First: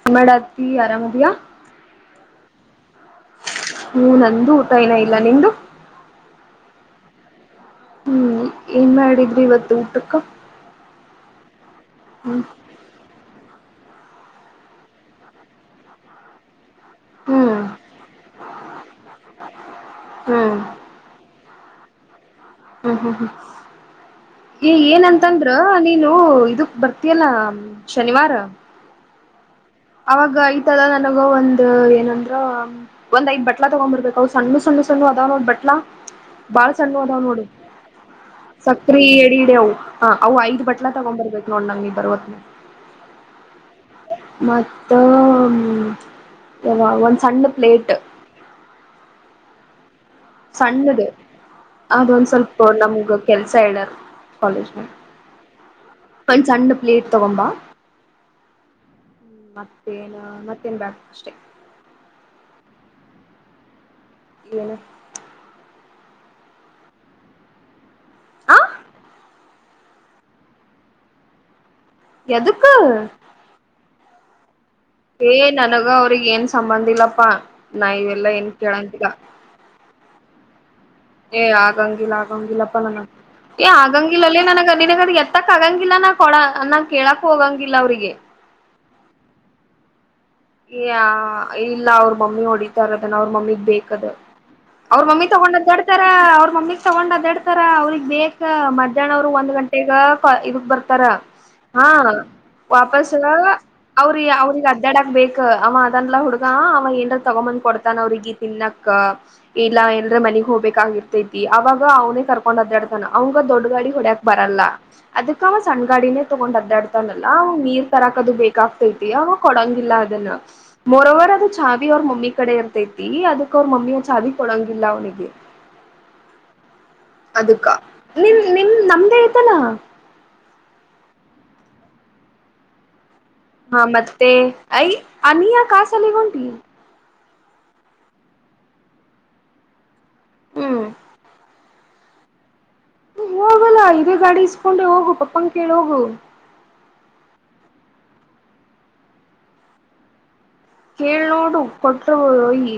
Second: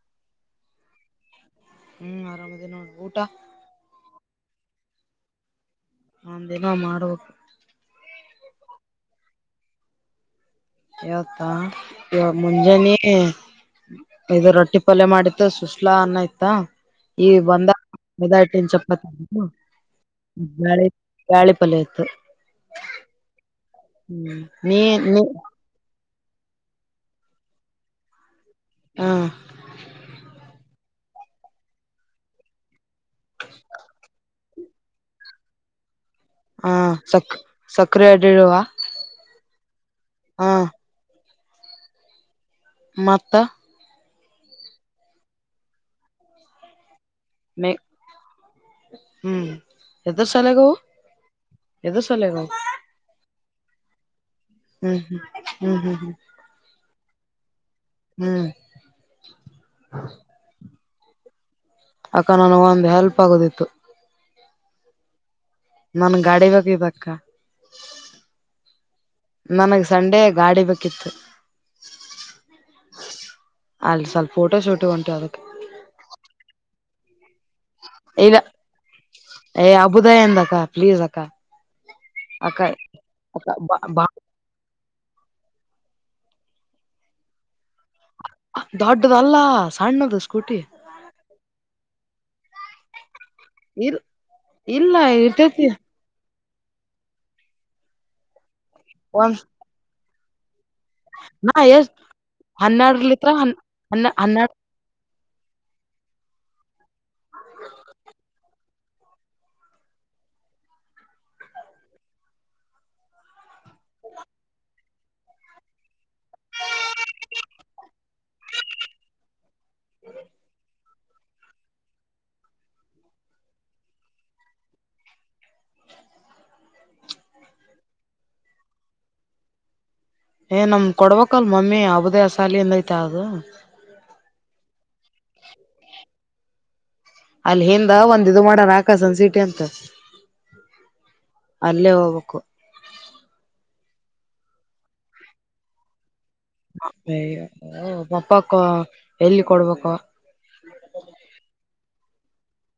[unintelligible] ಆರಾಮದಿಯಾ. ಹ್ಮ್ ಅರಾಮಿದಿನಿ ನೋಡ್ ಊಟ. ಹ್ಮ್ ನಂದು ಊಟ ಇನ ಇಲ್ಲ ನಿಂದು. ನಂದ ಇನ ಮಾಡಬೇಕು ಹ್ಮ್ ಏನ್ ಮಾಡಿದ್ರಿ ಇವತ್ತು ಊಟಕ್ಕ. ಇವತ್ತ್ ಈವಾಗ್ ಹ್ಮ್ ಮುಂಜಾನಿ ಇದು ರೊಟ್ಟಿ ಪಲ್ಯ ಮಾಡಿತ್ತು ಸುಸ್ಲಾ ಅನ್ನ ಇತ್ತಾ ಈ ಹ್ಮ್ ಬಂದ- [unintelligible] ಚಪಾತಿ [unintelligible] ಹ್ಮ್ ಬ್ಯಾಳಿಪಲ್ಯ ಇತ್ತು. ಹ್ಮ್ ಹ್ಮ್ ಹ್ಮ್ ಹ್ಮ್ ಹೇ ನೀ ನೀ ಏನಂತಂದ್ರ. ಹ ನೀನು ಇದಕ್ ಬರ್ತಿಯಲ್ಲಾ ಶನಿವಾರ. ಹಾ ಅವಾಗ ಇತರ ನನಗು ಒಂದ್ ಏನಂದ್ರ ಒಂದ್ ಐದ್ ಬಟ್ಲಾ ತೊಗೊಂಡುಬರ್ಬೇಕ ಸಣ್ಣ ಸಣ್ಣು ಸಣ್ಣ ಅದಾವ್ ನೋಡ ಬಟ್ಲಾ ಬಾಳ ಹ ಸಣ್ಣು ಅದಾವ್ ಸಕ್ ನೋಡ ಸಕ್ರೆ ಅಡಿಡುವ ಸ ಫ್ರೀ ಎಡಿ ಹಿಡವು ಅವು ಹ ಐದು ಬಟ್ಲ ತಗೊಂಡು ಬರ್ಬೇಕು ನೋಡ್ ನಿನ್ ಬರುವತನ್ಯಾಗ ಮತ್ ಮತ್ತ ಒಂದ್ ಸಣ್ಣ ಪ್ಲೇಟ್. ಹುಂ ಸಣ್ಣ ದ್ ಎದುರ್ ಅದೊಂದ್ ಸಲೆಗವು ಸ್ವಲ್ಪ ನಮಗ್ ಕೆಲಸಾ ಹೇಳಾ ಕಾಲೇಜ್ ನಾಗ ಹ್ಮ್ ಹ್ಮ್ ಹ್ಮ್ ಹ್ಮ್ ಒಂದು ಸಣ್ಣ ಪ್ಲೇಟ್ ತಗೊಂಡಬಾ. ಹುಂ ಮತ್ತೇನ್ ಮತ್ತೇನ್ ಬ್ಯಾಡ ಅಷ್ಟೇ. ಅಕ್ಕಾ ನನಗ ಒಂದ್ ಹೆಲ್ಪ್ ಆಗುದಿತ್ತು ಏನ್ ನನ್ ಗಾಡಿ ಬೇಕಾಗೇತೀ ಅಕ್ಕಾ ಆ ನನಗ ಸಂಡೆ ಗಾಡಿ ಬೇಕಿತ್ತು ಎದಕ್ಕ ಅಲ್ಲಿ ಸ್ವಲ್ಪ ಫೋಟೋ ಶೂಟ್ ಹೋಟ್ ಏ ನನಗ ಅವ್ರಗ್ ಏನ್ ಸಂಬಂಧ ಇಲ್ಲಪ್ಪಾ ನಾ ಇವೆಲ್ಲಾ ಇಲ್ಲ ಏನ್ ಕೇಳಾಗಿಲ್ಲಾ ಏ ಅಬುದಾಯದಕ್ಕಾ ಪ್ಲೀಸ್ ಅಕ್ಕಾ ಏ ಆಗಂಗಿಲ್ಲ ಆಗಂಗಿಲ್ಲಪ್ಪಲ್ಲ ಅಕ್ಕ ನನಗ ಬಾ ಆಗಂಗಿಲ್ಲಾ ಅಲ್ಲೇ ನನಗ ನಿನಗಾದ ಎತ್ತಕ್ಕ ಆಗಾಗಿಲ್ಲಾ ನಾ ಕೊಡ ಅನ್ನ ಕೇಳಕ್ಕ ಹೋಗಾಗಿಲ್ಲ ಅವ್ರಿಗೆ. ದೊಡ್ಡದಲ್ಲಾ ಸಣ್ಣದು ಸ್ಕೂಟಿ ಈ ಇಲ್ಲ ಅವ್ರ ಮಮ್ಮಿ ಹೊಡಿ ದ ಅವ್ರ ಮಮ್ಮಿಗ್ ಇಲ್ ಬೇಕದ ಇಲ್ಲ ಅವ್ರ ಮಮ್ಮಿ ತಗೊಂಡ್ ಇರ್ತೇತಿ ತರ ಅವ್ರ ಮಮ್ಮಿಗ್ ತೊಗೊಂಡ್ ಅಡ್ಯಾಡತಾರ್ ಅವ್ರಗ್ ಬೇಕ ಮಧ್ಯಾಹ್ನ ಅವರು ಒಂದ್ ಗಂಟೆ ಈಗ ಕಾ ಇದಕ್ ಬರ್ ತರಾ ನಾ ಹಾ ಎಷ್ಟ ಹನ್ನೆರಡು ವಾಪಸ್ ಲೀಟ್ರ ಹನ್ ಹನ್ನ ಅವ್ರಿ ಹನ್ನೆರಡು ಅವ್ರಿಗೆ ಅಡ್ಯಾಡಕ್ ಬೇಕ ಅವ ಅದನಲಾ ಹುಡುಗಾ ಅವ ಏನ್ ತಗೊಂಬಂದ್ ಕೊಡ್ತಾನ ಅವ್ರಿಗೆ ತಿನ್ನಾಕ್ ಇಲ್ಲಾ ಎಲ್ರೆ ಮನಗ್ ಹೋಗ್ಬೇಕಾಗಿರ್ತೈತಿ ಅವಾಗ ಅವನೇ ಕರ್ಕೊಂಡ್ ಅದ್ ಒಡ್ತಾನ ಅವಗ ದೊಡ್ಡ ಗಾಡಿ ಹೊಡ್ಯಾಕ್ ಬರಲ್ಲಾ ಅದಕ್ಕ ಅವಾ ಸಣ್ಣ ಗಾಡಿನೇ ತೊಗೊಂಡ್ ಅದ್ದಾಡ್ತಾನಲ್ಲಾ ಅವ ನೀರ್ ತರಾಕದು ಬೇಕಾಗ್ತೈತಿ ಅವಾ ಕೊಡಂಗಿಲ್ಲಾ ದಲ್ಲ್ ಮೊರೊವರ್ ಅದು ಛಾವಿ ಅವ್ರ ಮಮ್ಮಿ ಕಡೆ ಇರ್ತೈತಿ ಅದಕ್ ಅವ್ರ ಮಮ್ಮಿಯ ಛಾವಿ ಕೊಡಂಗಿಲ್ಲಾ ಅವನಿಗೆ ಅದಕ್ಕ ನಿಮ ನಿಮ ನಮ್ದೇ ಐತಲಾ ಏ ನಮಗ ಕೊಡ್ಬೇಕಲ್ ಮಮ್ಮಿ ಅಬುದೇ ಅಸಾಲಿಂದ ಐತ ಅದು. ಹಾ ಮತ್ತೆ ಐಯ ಅನಿಯಾ ಕಾಸ ಅಲ್ಲಿಗ ಹೋಂಟಿ ಅಲ್ಲಿ ಹಿಂದ ಒಂದ ಇದು ಮಾಡಾರ ಆಕಾಶಂದ ಸೀಟಿ ಅಂತ. ಹುಂ ಅಲ್ಲೇ ಹೋಗ್ಬೇಕು ಹೋಗಲ್ಲಾ ಇದೇ ಗಾಡಿ ಇಸ್ಕೊಂಡೆ ಹೋಗು ಪಪ್ಪನ್ ಕೇಳ ಹೋಗು ಅಯ್ಯ ಪಪ್ಪಾಕ್ಕ ಎಲ್ಲಿ ಕೊಡ್ಬೇಕ ಅವಾ ಕೇಳಿ ನೋಡು ಕೊಟ್ರು ಒಯಿ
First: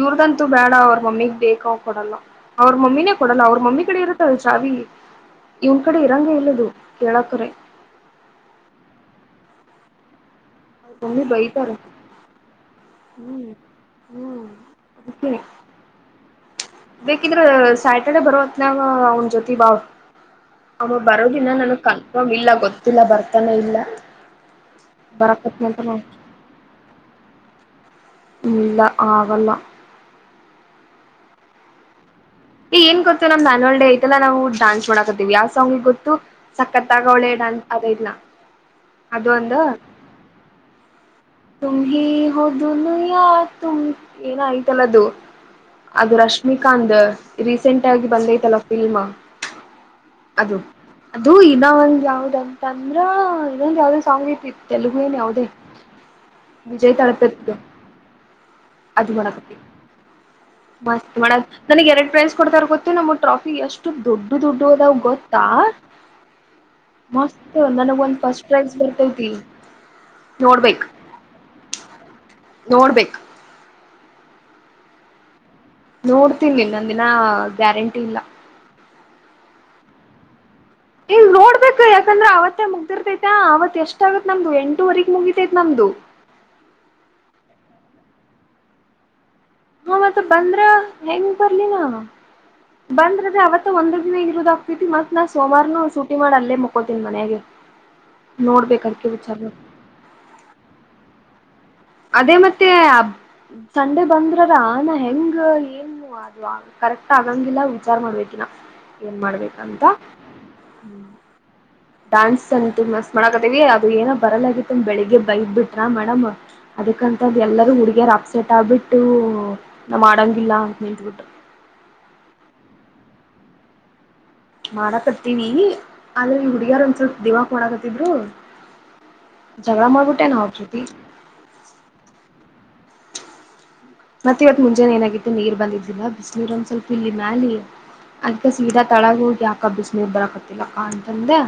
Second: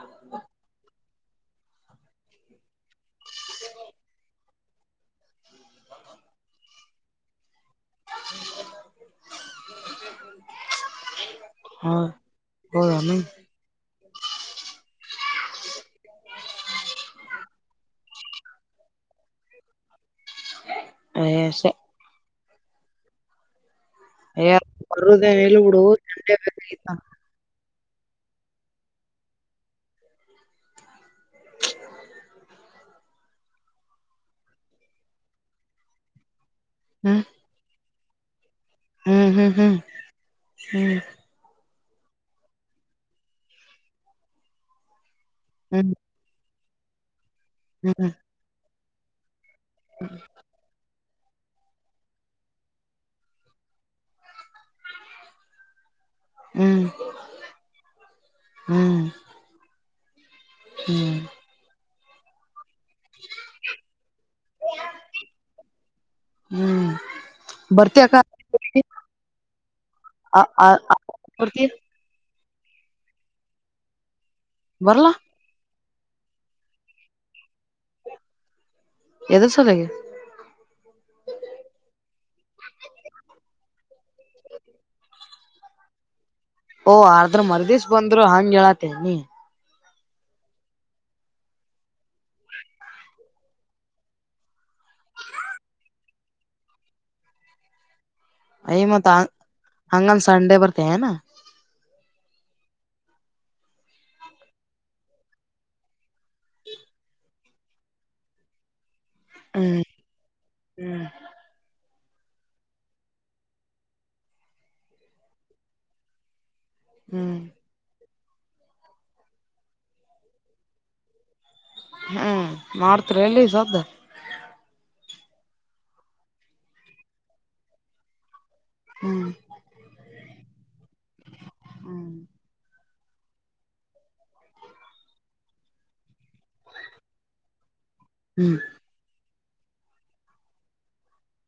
ಇವ್ರ್ದಂತು ಬೇಡ ಅವ್ರ ಮಮ್ಮಿಗ್ ಬೇಕಾವ್ ಕೊಡಲ್ಲಾ ಅವ್ರ ಮಮ್ಮಿನೇ ಕೊಡಲ್ಲಾ ಅವ್ರ ಮಮ್ಮಿ ಕಡೆ ಇರುತ್ತೆ ಚಾವಿ ಇವನ್ ಕಡೆ ಇರಂಗ ಇಲ್ಲದು ಕೇಳಾಕರೆ. [unintelligible] ಅವ್ರ ಮಮ್ಮಿ ಬೈತಾರ ಹ ಹ್ಮ್ ಹ್ಮ್. [unintelligible] ಬೇಕಿದ್ರೆ ಸ್ಯಾಟರ್ಡೆ ಬರವತ್ನಾಗ ಅವ್ನ್ ಜ್ಯೋತಿ ಬಾವ್. ಅವ ಬರೋದಿನ ಹೌದಾನ ನನಗ್ ಕನ್ಫರ್ಮ್ ಇಲ್ಲ ಗೊತ್ತಿಲ್ಲ ಬರ್ತಾನೆ ಇಲ್ಲ. ಹೆ ಬರೊದ ಹೇಳಿಬುಡು ಬರಕತ್ನಂತಾನ [unintelligible] ತ. ಇಲ್ಲ ಆಗಲ್ಲ. ಈ ಏನ್ ಗೊತ್ತು ನಮ್ ಅ್ಯನ್ಯಲ್ ಡ ಐತೆಲ್ಲ ನಾವು ಡಾನ್ಸ್ ಮಾಡಡಕತ್ತೀವಿ ಯಾ ಸಾಂಗ್ ಗೊತ್ತು. ಸಕ್ಕತಾಗೋಳೆ ಡಾನ್ ಅದೆದ್ನ. ಹ್ಮ್ ಹ್ಮ್ ಹ್ಮ್ ಹ್ಮ್. ತುಮ್ ಹಿ ಹೋ ದುನಿಯಾ ತುಮ್ ಏನಯ್ತಲ್ಲದು. ಹ್ಮ ಅದು ರಶ್ಮಿಕಾಂದ ರೀಸೆಂಟ್ ಆಗಿ ಬಂದೈತಲ್ಲ ಫಿಲ್ಮ್. ಹ್ಮ ಅದು ಅದು ಇನ್ನ ಒಂದ ಯಾವ್ದ ಅಂತ ಅಂದ್ರ ಇನ್ನೊಂದ ಯಾವ್ದೇ ಸಾಂಗ್ ಐತಿ ತೆಲುಗು ಏನ್ ಯಾವ್ದೇ. ಹ್ಮ್ ವಿಜಯ್ ದಳಪತಿದು. ಹ್ಮ್ ಅದು ಮಾಡಕತ್ ಮಸ್ತ್ ಹ್ಮ್ ಮಾಡನ್ ನನಗ್ ಎರಡ್ ಪ್ರೈಸ್ ಕೊಡ್ತಾರೆ ಗೊತ್ ತ ನಮ್ಮ್ ಟ್ರಾಫಿ ಎಷ್ಟು ದೊಡ್ಡು ದೊಡ್ಡುವು ಅದಾವ ಗೊತ್ತಾ. ಹ್ಮ್ ಮಸ್ತ್ ನನಗ ಒಂದ್ ಫಸ್ಟ್ ಪ್ರೈಜ್ ಬರ್ತೈತಿ. ಅ ಅ ಅ ಕುಡ್ತಿ. ನೋಡ್ಬೇಕು. ಬರ್ಲಾ. ನೋಡ್ತೀನ್ ನಿನಂದ ನಾ ಗ್ಯಾರಂಟಿ ಇಲ್ಲ. ಎದು ಸಲಗಿ. ಎ ಇಲ್ ನೋಡ್ಬೇಕ ಯಾಕಂದ್ರ ಅವತ್ತೇ ಮುಗ್ದಿರ್ತೈತ ಅವತ್ ಎಷ್ಟ ಆಗತ್ ನಮ್ದು ಎಂಟೂವರೆಗ ಮುಗಿತೈತ್ ನಮ್ದು. ಓ ಅರ್ದ್ರ ಮರ್ದಿಸ ಬಂದ್ರು ಹಂಗ್ಗೆಳತಿಯಾನ್ ನೀ. ಹ ಮತ್ತ ಬಂದ್ರ ಹೆೇಂಗ ಬರ್ಲಿನ. ಬಂದ್ರಬಿ ಅವವತ್ತ ಒಂದ ದಿನ ಇರೋದ ಆಗ್ತೈತಿ ಮತ್ ನಾನ್ ಸೋಮಾರನು ಶೂಟಿ ಮಾಡಿ ಅಲ್ಲೇ ಮುಕೋತೀನಿ ಮನ್ಯಗೆ. [inaudible] ಐ ಮತಾ ಹಂಗಂದ ಸಂಡೆ ಬರ್ತಿ ಏನಾ. ಅದೇ ಮತ್ತೆ ಅ ಸಂಡೆ ಬಂದ್ರರ ಆನ ಹೆಂಗ ಏನು. ಆದ್ವ ಕರೆಕ್ಟ್ ಅಂಗಿಲ್ಲಾ ವಿಚಾರ ಮಾಡಬೇಕಿನ್ನ. ಏನ್ ಹ್ಮ್ ಮಾಡ್ಬೇಕಂತ ಹ್ಮ. ಹ್ಮ್ ಡಾನ್ಸ್ ಅಂತು ಮಸ್ತ್ ಮಾಡಕತ್ತೇವಿ ಅದು ಏನೋ ಬರಲಾಗಿತ್ತು ಬೆಳಗ್ ಬೈದ ಬಿಟ್ರ ಮೇಡಮ್. ಅದಕ್ಕಂತ ಹ್ಮ್ ಎಲ್ಲರೂ ಹುಡುಗಿಯರ ಅಪ್ಸೆಟ್ ಆಗ್ಬಿಟ್ಟು ನಾವ್ ಮಾಡಂಗಿಲ್ಲ ಅಂತ ನಿಂತತ್ಬಿಟ್ಟು. ಹ್ಮ್ ಮಾಡ್ತರಿ ಎಲ್ಲಿ ಸದ್ದ. ಮಾಡಕತ್ತೀನಿ ಆದ್ರೆ ಈ ಹುಡುಗ್ಯರ ಒಂದ್ ಸ್ವಲ್ಪ ದಿವಾಕ್ ಮಾಡಕತ್ತಿದ್ರು. ಹ್ಮ್ ಜಗಳ ಮಾಡ್ಡಬಿಟ್ಟೆನಾ ಅವ್ರು ಜೊತಿ. ಹ್ಮ್ ಮತ್ತೆ ಇವತ್ ಮುಂಜಾನೆ ಏನಾಗಿತ್ತು ನೀರ್ ಬಂದಿದ್ದಿಲ್ಲ ಬಿಸನಿರ್ ಒಂದ್ ಸ್ವಲ್ಪ ಇಲ್ಲಿ ಮ್ಯಾಲ ನಿ ಅದಕ ಹ್ಮ್ ಸ್ಪೀಡಾಗ್ ತಳಗ ಹೋಗಿ ಯಾಕ ಬಿಸ ನೀರ್ ಬರಕತ್ತಲ್ಲಕ್ಕ ಅಂತಂದೆ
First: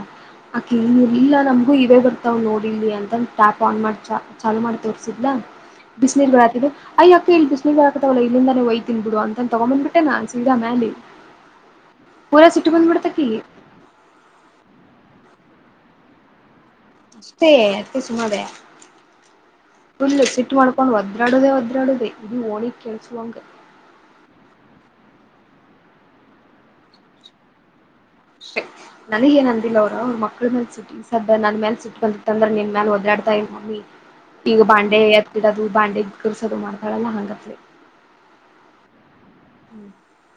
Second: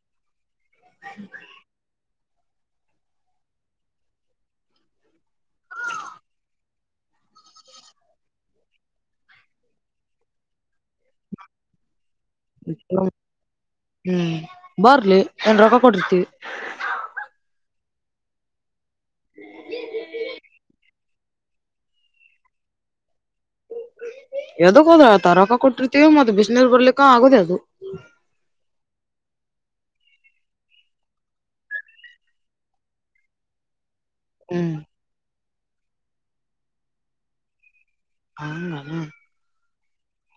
ಆಕಿ ನೀರ್ ಇಲ್ಲಾ ನಮ್ ಗು ಇವೇ ಬರ್ತಾವ ನೋಡಿಲ್ಲಿ ಅಂತ ಅಂದ್ ಟ್ಯಾಪ್ ಆನ್ ಮಾಡಿ ಚ ಚಾಲು ಮಾಡಿ ತೋರ್ರಿಸಿದಲಾ. ಬಿಸಿನೀರ್ಗಳ್ಯಾತಿದ್ವು ಅಯ್ಯಪ್ ಇಲ್ಲಿ ಬಿಸಿನೀರ್ ಬಿಳಕತವ್ಲೆ ಇಲ್ಲಿಂದಾನೇ ವೈತಿನಿ ಬಿಡು ಅಂತ ತಗೊಂಬಂದ್ಬಿಟೆನ್ನ ಸೀದಾ ಮ್ಯಾಲಿ. ಪೂರಾ ಸಿಟ್ಟುಬಂದ್ಬಿಡ್ತ ಅಕಿಗಿ. ಹ್ಮ್ ಬರ್ಲಿ ಎನ್ ರೊಕ್ಕ ಕೋಟ್ ಇರ್ತೀವಿ. ಅಷ್ಟೇ ಅದ್ಕೆ ಸುಮ್ಮದೇ ಫುಲ್ ಸಿಟ್ ಮಾಡ್ಕೊಂಡು ಒದ ಒದ್ರಾಡುದೇ ಒದ್ರಾಡುದೆ ಇದು ಓಣಿಗ್ ಕೇಳುಸುವಂಗ. ಯದಕ್ ಹೋದ ತರಕ ಕೊಟ್ಟಿರ್ತಿವಿ ಮತ್ತ ಬಿಸ್ನೀರ್ ಬರ್ಲಿಕ್ಕ ಆಗಿದೆ ಅದು. ಅಷ್ಟೆ ನನಗ್ ಏನ್ ಅಂದಿಲ್ಲ ಅವ್ರ ಅವ್ರ ಮಕ್ಳ ಸಿಟ್ಟ್ ಸದ್ಯ ನನ್ ಮ್ಯಾಲ ಸಿಟ್ ಬಂದಿತ್ತ ಅಂದ್ರ ನಿನ್ ಮ್ಯಾಲ ಓದ್ತಾಡ್ತ ಇದ್ನಿ. ಈಗ ಹ್ಮ್ ಬಾಂಡೆ ಎತ್ ಹಿಡದು ಬಾಂಡೆ ಕುಕ್ಕರ್ಸುದ ಮಾಡ್ತಾಳಲ್ಲ ಹಂಗತ್ಲೆ. ಹಾಂಗನಾ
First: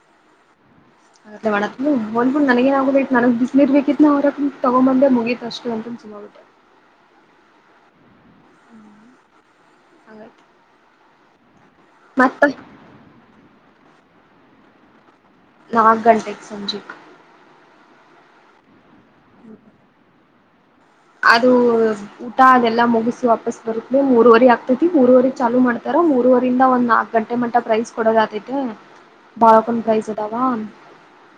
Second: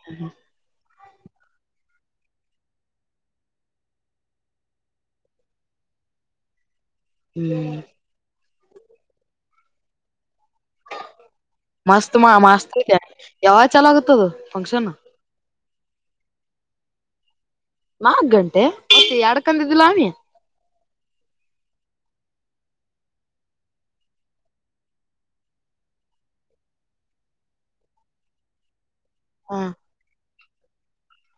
ಹಾ ಹಾ ಹಂಗತ್ಲೆ [unintelligible] ಹೋಲ್ ಬಿಡು ನನಗೇನ್ ಆಗೋದ ಐತ್ ನನಗ್ ಬಿಸ್ನೀರ್ ರ್ಬೇಕಿತ್ [unintelligible] ತಗೊಂಬಂದೆ ಮುಗಿತ್ ಅಷ್ಟ ಅಂತ ಸುಮ್ನಗಿಬಿಟ್ಟೆ. ಹ್ಮ್ ಹಂಗಾಯ್ತ. ಮಸ್ತ್ ಮಾ ಮಸ್ತ್ ಐತ್ಯ ಯಾವಾಗ ಚಾಲೂ ಆಗುತ್ತ ಅದು ಫಂಕ್ಷನ್. ನಾಲ್ಕು ಗಂಟೆಕ ಸಂಜಿಕ್ ನಾಲ್ಕ್ ಗಂಟೆ ಮತ್ತ ಎರಡ್ ಅಂದಿದಿಲ್ಲ ನೀ ಅದು ಊಟ ಅದೆಲ್ಲ ಮುಗಿಸಿ ವಾಪಸ್ ಬರುತ್ಲೆ ಮೂರುವರಿ ಆಗ್ತೈತಿ ಮೂರುವರಿ ಚಾಲು ಮಾಡ್ತಾರ ಮೂರುವರಿಂದ ಒಂದ ನಾಲ್ಕು ಗಂಟೆ ಮಟ್ಟ ಪ್ರೈಸ್ ಕೊಡೋದ ಆತೈತ. ಹ ಬಾಳಕೊಂಡ ಫ್ರೈಸ್ಇದಾವ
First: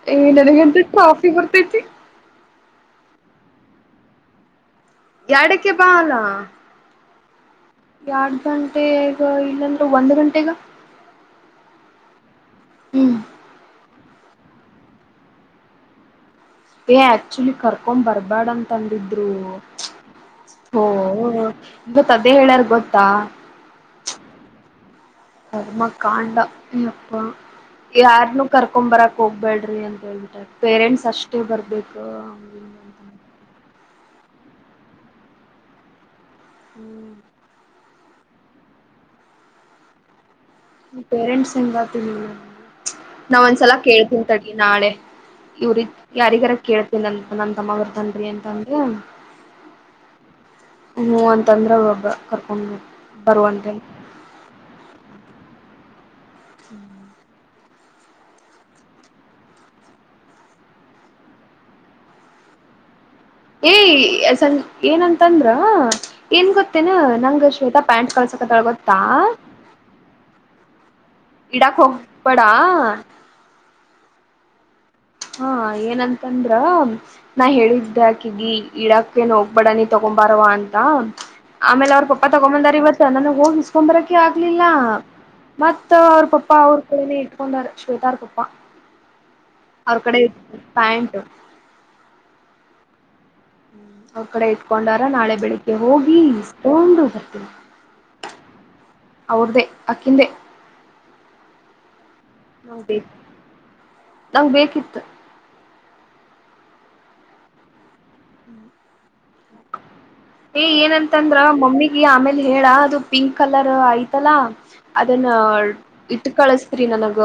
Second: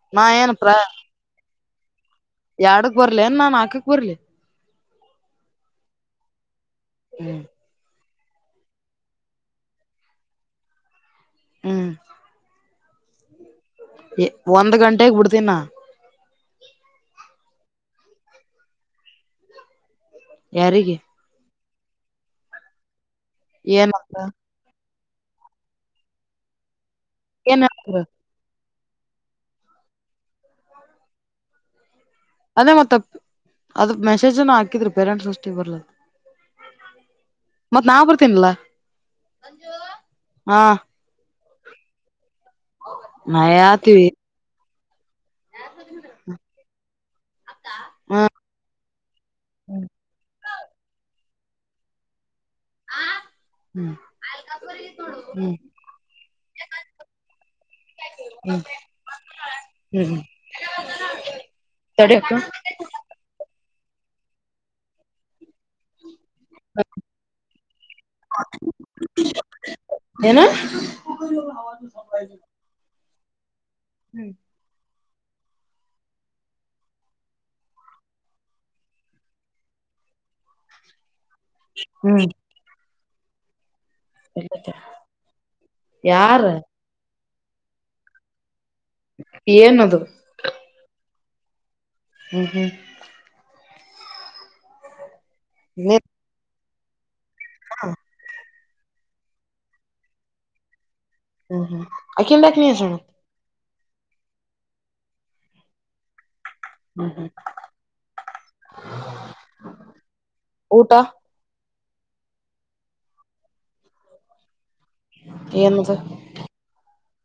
ಹೇ ನಾ ನನಗ ಏನಪ್ರ ಒಂದ ಟ್ರೋಫಿ ಬರ್ತೈತಿ. ಎರಡಕ್ ಬರ್ಲೆನ್ ನಾ ನಾಕಕ್ ಬರ್ಲಿ. ಎಡಕ್ಕೆ ಬಾ ಅಲ್ಲ. ಹ್ಮ. ಎರಡ್ ಗಂಟೆಗ ಇಲ್ಲಂದ್ರ ಒಂದ್ ಗಂಟೆಗ. ಹ್ಮ್ ಹ್ಮ್ ಏ ಒಂದ್ ಗಂಟೆಗ್ ಬಿಡ್ತೀನ ನಾ ಏ ಆಕ್ಚುಲಿ ಕರ್ಕೊಂಡು ಬರ್ಬ್ಯಡ ಅಂತ ಅಂದಿದ್ರು. ಓ ಯಾರಿಗೆ ಗೊತ್ತ ಅದೇ ಹೇಳ್ಯಾರ ಗೊತ್ತಾ. ಏನಂತ. ಕರ್ಮ ಕಾಂಡಾ ಅಪ್ಪ ಏನ್ ಹೇಳ್ತಾರ ಯಾರನ್ನುು ಕರ್ಕೊಂಡು ಬರಕ್ ಹೋಗ್ಬ್ಯಾಳ್ರಿ ಹೇಳ್ಬಿಟರಿ ಪೇರೆಂಟ್ಸ್ ಅಷ್ಟೇ ಬರ್ಬೇಕ. ಅದೇ ಮತ್ ಅದಕ್ ಮೆಸೇಜ್ನ ಹಾಕಿದ್ರು ಪೇರೆಂಟ್ಸ್ ಮೀಟಿಂಗ್ ಬರ್ಲ ಹ್ಮ್ ಮತ್ ನಾ ಬರ್ತೀನಲ್ಲ ಮಂಜು ಹ ಪೇರೆಂಟ್ಸ್ ಇರಲಾಕಿಲ ನಾ ಒಂದ್ಸಲ ಕೇಳ್ತೀನಿ ತಡಿ ನಾಳೆ ಇವ್ರಿಗ್ ಯಾರಿಗಾರ ಕೇಳ್ತೇನ ನನ್ ತಮ್ಮ ಬರ್ತಾನ್ರಿ ಅಂತ ಅಂದ ಹ್ಮ್ ಹ್ಮ ಅಂತಂದ್ರ ಒಬ್ಬ ಕರ್ಕೊಂಡ್ ಬರುವ [unintelligible] ಅಲ್ ರಂಗೋಲಿ ಐತ್ ನೋಡ್ ಉರಾಗ್ ಹ್ಮ್ ಹ್ಮ್ ಹ್ಮ ಹ್ಮ್ ಹ್ಮ್ [unintelligible] ತಡಿ ಅಕ್ಕ. ಏಯ [unintelligible] ಏನಂತಂದ್ರ. ಏನ್ ಗೊತ್ತೇನ ನಂಗ ಶ್ವೇತಾ ಪ್ಯಾಂಟ್ ಕಳ್ಸಕತಳ ಗೊತ್ತಾ. ಏನ ಇಡಾಕ [unintelligible] ಬಡಾ. ಹ್ಮ್ ಹಾ ಏನಂತಂದ್ರ. ನಾ ಹೇಳಿದ್ದ ಅಕಿಗಿ ಇಡಾಕ ಎನ್ ಹೋಗ್ಬಡ ನೀ ತಗೊಂಬಾರವಾ ಅಂತಾ. ಆಮೇಲೆ ಅವ್ರ ಪಪ್ಪಾ ತಗೊಂಬಂದಾರ ಇವತ್ತ ನನಗ ಹೋಗಿ ಇಸ್ಕೊ. ಆಗ್ಲಿಲ್ಲ ಮತ್ತ ಅವ್ರ ಯಾರ ಪಪ್ಪಾ ಅವ್ರ ಕಡನೇ ಇಟ್ಕೊಂಡಾರ ಶ್ವೇತಾರ ಪಪ್ಪಾ. [inaudible] ಅವ್ರ ಕಡೆ ಪ್ಯಾಂಟು. ಹ್ಮ ಹ್ಮ. ಅವ್ರ ಕಡೆ ಇಟ್ಕೊಂಡಾರ ನಾಳೆ ಬೆಳಿಗ್ಗೆ ಹೋಗಿ ಇಸ್ಕೊಂಡು ಬ. ಹಾ. ಅವ್ರ್ದೇ ಅಕ್ಕಿಂದೆ. ಹ್ಮ ಹ್ಮ. [unintelligible] ನಂಗ್ ಬೇಕಿತ್ತು. ಹ್ಮ ಹ್ಮ. ಏ ಏನಂತಂದ್ರ ಮಮ್ಮಿಗೆ ಆಮೇಲೆ ಹೇಳ ಅದು ಪಿಂಕ್ ಕಲರ್ ಅಯ್ತಲ್ಲಾ. ಅದನ್ನ ಏನದು ಇಟ್ಟ ಕಳಸ್ತ್ರಿ ನನಗ.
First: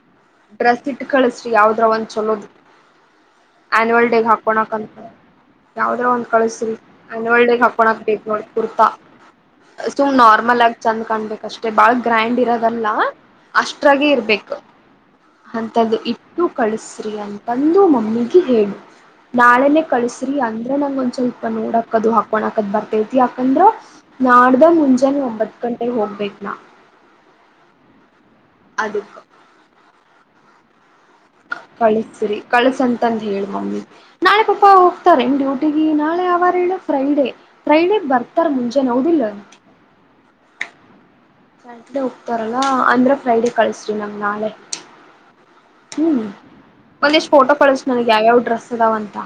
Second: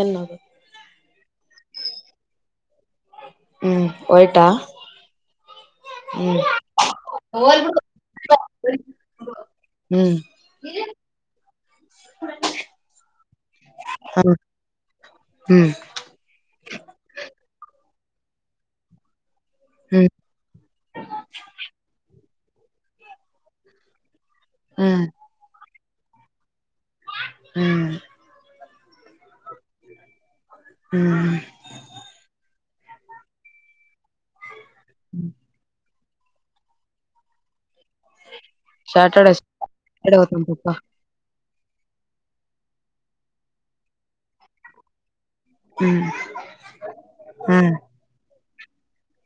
ಎನ್. ಡ್ರೆಸ್ ಇಟ್ಟ ಕಳಸ್ರಿ ಯಾವದ್ರ ಒಂದ್ ಚೋಲೋದ ಹ್ಮ್ ಆನ್ಯುವಲ್ ಡೇಗ ವೈಟಾ ಹಾಕೋಣಾಕಂತ. ಯಾವದ್ರ ಒಂದ್ ಹ್ಮ್ ಕಳಸ್ರಿ ಅನ್ಯುವಲ್ ಡೇ ಗ ಹಾಕೋಣಾಕ ಬೇಕ ನೋಡ್ರಿ ಕುರ್ತಾ. ಸುಮ್ಮ ಹ್ಮ್ ನಾರ್ಮಲ್ ಆಗಿ ಚೆಂದ್ ಕಾಣ್ಬೇಕ ಅಷ್ಟೇ ಬಾಳ ಗ್ರ್ಯಾಂಡ್ ಇರದಲ್ಲಾ. ಅಷ್ಟ್ರಾಗಿ ಹ್ಮ್ ಇರ್ಬೇಕು. ಹ್ಮ್ ಅಂತದ ಇಟ್ಟು ಕಳಸ್ರಿ ಅಂತಂದು ಮಮ್ಮಿಗೆ ಹೇಳ. ನಾಳೆನೆೇ ಕಳಸ್ರಿ ಅಂದ್ರ ನಂಗ ಒಂದ ಸ್ವಲ್ಪ ನೋಡಕದು ಹಾಕೊಣಾಕ ಅದ ಬರ್ತತಿ ಯಾಕಂದ್ರ. ನಾಡ್ದ ಹ್ಮ್ ಹ್ಮ್ ಮುಂಜನೆ ಒಂಬತ್ತ ಗಂಟೆಗೆ ಹೋಗ್ಬೇಕ ನಾ. ಹ್ಮ್. ಅದಕ. ಹ್ಮ್. ಕಳಿಸ್ರಿ ಕಳಸಂತಂದ ಹೇಳ ಮಮ್ಮಿಗೆ. ನಾಳೆ ಪಪ್ಪಾ ಹೋಗ್ತಾರ ಎನ್ ಡ್ಯೂಟಿಗೆ ನಾಳೆ ಯಾವಾರ ಹೇಳ ಫ್ರೈಡೇ ಫ್ರೈಡೇ ಬರ್ತಾರ ಮುಂಜ. ಸ್ಯಾಟರ್ಡೇ. [unintelligible] ಸ್ಯಾಟರ್ಡೇ ಹೋಗ್ತಾರಲ್ಲ ಅಂದ್ರೆ ಫ್ರೈಡೆ ಕಳಸ್ರಿ ನಂಗ್ ನಾಳೆ. ಹ್ಮ್ ಒಂದಿಷ್ಟ ಫೋಟೋ ಕಳಸ ನನ್ಗ್ ಯಾವ್ಯಾವ ಡ್ರೆಸ್ ಅದಾವ ಅಂತಾ.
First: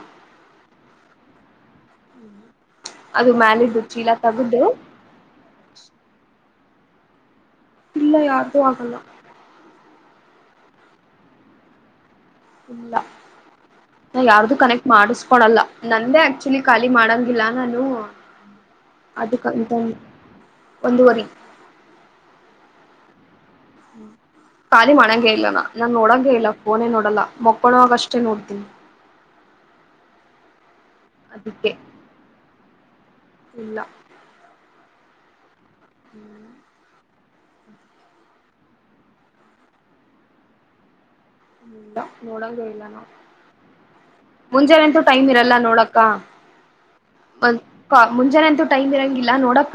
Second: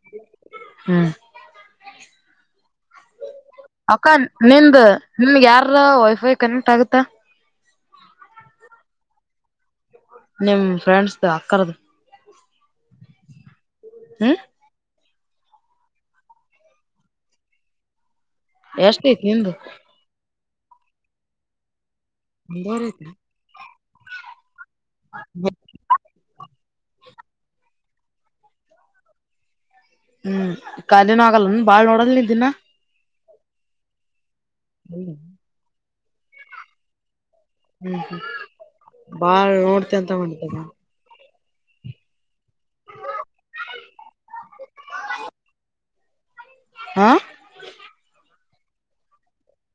ಹ್ಮ. ಅದು. [unintelligible] ಅಕ್ಕಾ ತಗದು ನಿಂದ ನಿಮಗೆ ಯಾರರ ವೈಫೈ ಕನೆಕ್ಟ್ ಆಗುತ್ತಾ. ಇಲ್ಲ ಯಾರದೂ ಆಗಲ್ಲ ನಿಮ್ ಫ್ರೆಂಡ್ಸ್ ದ ಅಕ್ಕರ್ದು. ಇಲ್ಲ ನಾ ಹ್ಮ್ ಯಾರ್ದು ಕನೆಕ ಮಾಡಸ್ಕೊಳಲ್ಲಾ ನಂದೇ ಆಕ್ಚುಲಿ ಖಾಲಿ ಮಾಡಂಗಿಲ್ಲ ನಾನು. ಎಷ್ಟ ಐತಿ ನಿಂದು ಅದುಕ್ಕಂತದ ಒಂದು ವರಿ. [unintelligible] ಖಾಲಿ ಮಾಡಂಗೆಲ್ಲಾ ನಾನ್ ನೋಡಂಗ ಇಲ್ಲ ಫೋನೇ ನೋಡಲ್ಲ ಮಕ್ಕೂಳವಾಗ ಅಷ್ಟೇ ನೋಡ್ತೀನಿ. ಹ್ಮ್ ಖಾಲನ ಆಗಲ್ಲ ಅದಕ್ಕೆ ಬಾಳ್ ನೋಡದ ನಿ ದಿನಾ ಇಲ್ಲ ಹ್ಮ್ ಹ್ಮ್ ಬಾಳ್ ನೋಡ್ತೆ ಅಂತ ಮಾಡತದ ಇಲ್ಲ ಮೂೋಡ ಕಲ ನಾ ಮುಂಜಾನೆಂತೂ ಟೈಮ್ ಇರಲ್ಲ ನೋಡಕ್ಕ ಹಾ ಒ ಮುಂಜಾನೆ ಅಂತೂ ಟೈಮ್ ಇರಂಗಿಲ್ಲ ನೋಡಕ್ಕ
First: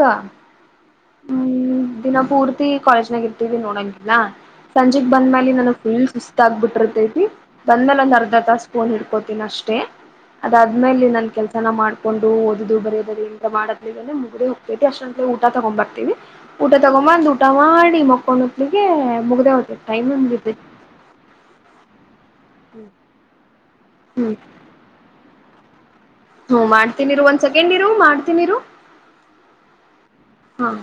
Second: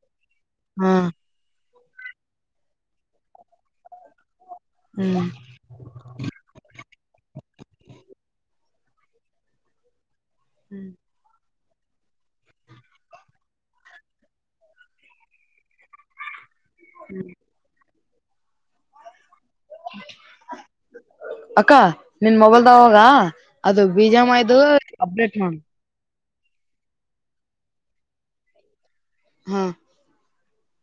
ಹಾ ಹ್ಮ್ ದಿನ ಪೂರ್ತಿ ಕಾಲೇಜ್ನಾಗ ಇರ್ತಿದವಿ ನೋಡಂಗಿಲ್ಲಾ ಸಂಜೆೆಗೆ ಬಂದ ಹ್ಮ್ ಮೇಲೆ ನಾನ ಫುಲ್ ಸುಸ್ತ ಆಗ್ಬಿಟ್ಟಿರ್ತೈತಿ ಬಂದ ಮೇಲೆ ಒಂದು ಅರ್ಧರ್ ತ ಸ್ಪೂನ್ ಇರ್ತ ಅಷ್ಟೇ ಅದಾದ್ಮೇಲೆ ನನ್ ಕೆಲಸ ನ ಮಾಡಕೊಂಡು ಓದುದು ಬರೋ ಬರಿ ಎಂತ ಮಾಡದ್ಿಲ್ಲಂದ ಮುಗು ಹೋಗ್ಬೇ ಅಷ್ಟೊಂದ ಊಟ ತಗೊಂಡ್ ಬರ್ತೀವಿ ಊಟ ತಗೊ ಅಂದು ಊಟ ಮಾಡಿ ಮಕ್ಕೊಂಡುಕ್ಕಳಿಗೆ ಮುಗ್ದ ಹ್ತದೆ ಟೈಮ್ಂದು ಬತೆ ಅಕ್ಕ ನಿನ್ ಮೊಬೈಲ್ದಾಗ ಅದು ಬೀಜಾಮ ಹ್ಮ್ ಇದು ಅಪ್ಡೇಟ್ ಮಾಡ ಹ್ಮ್ ಮಾಡ್ತೀನಿ ಒಂದ್ ಸೆಕೆಂಡ್ ಇರು ಮಾಡ್ತೀನಿರು ಹಾ ಹ್ಮ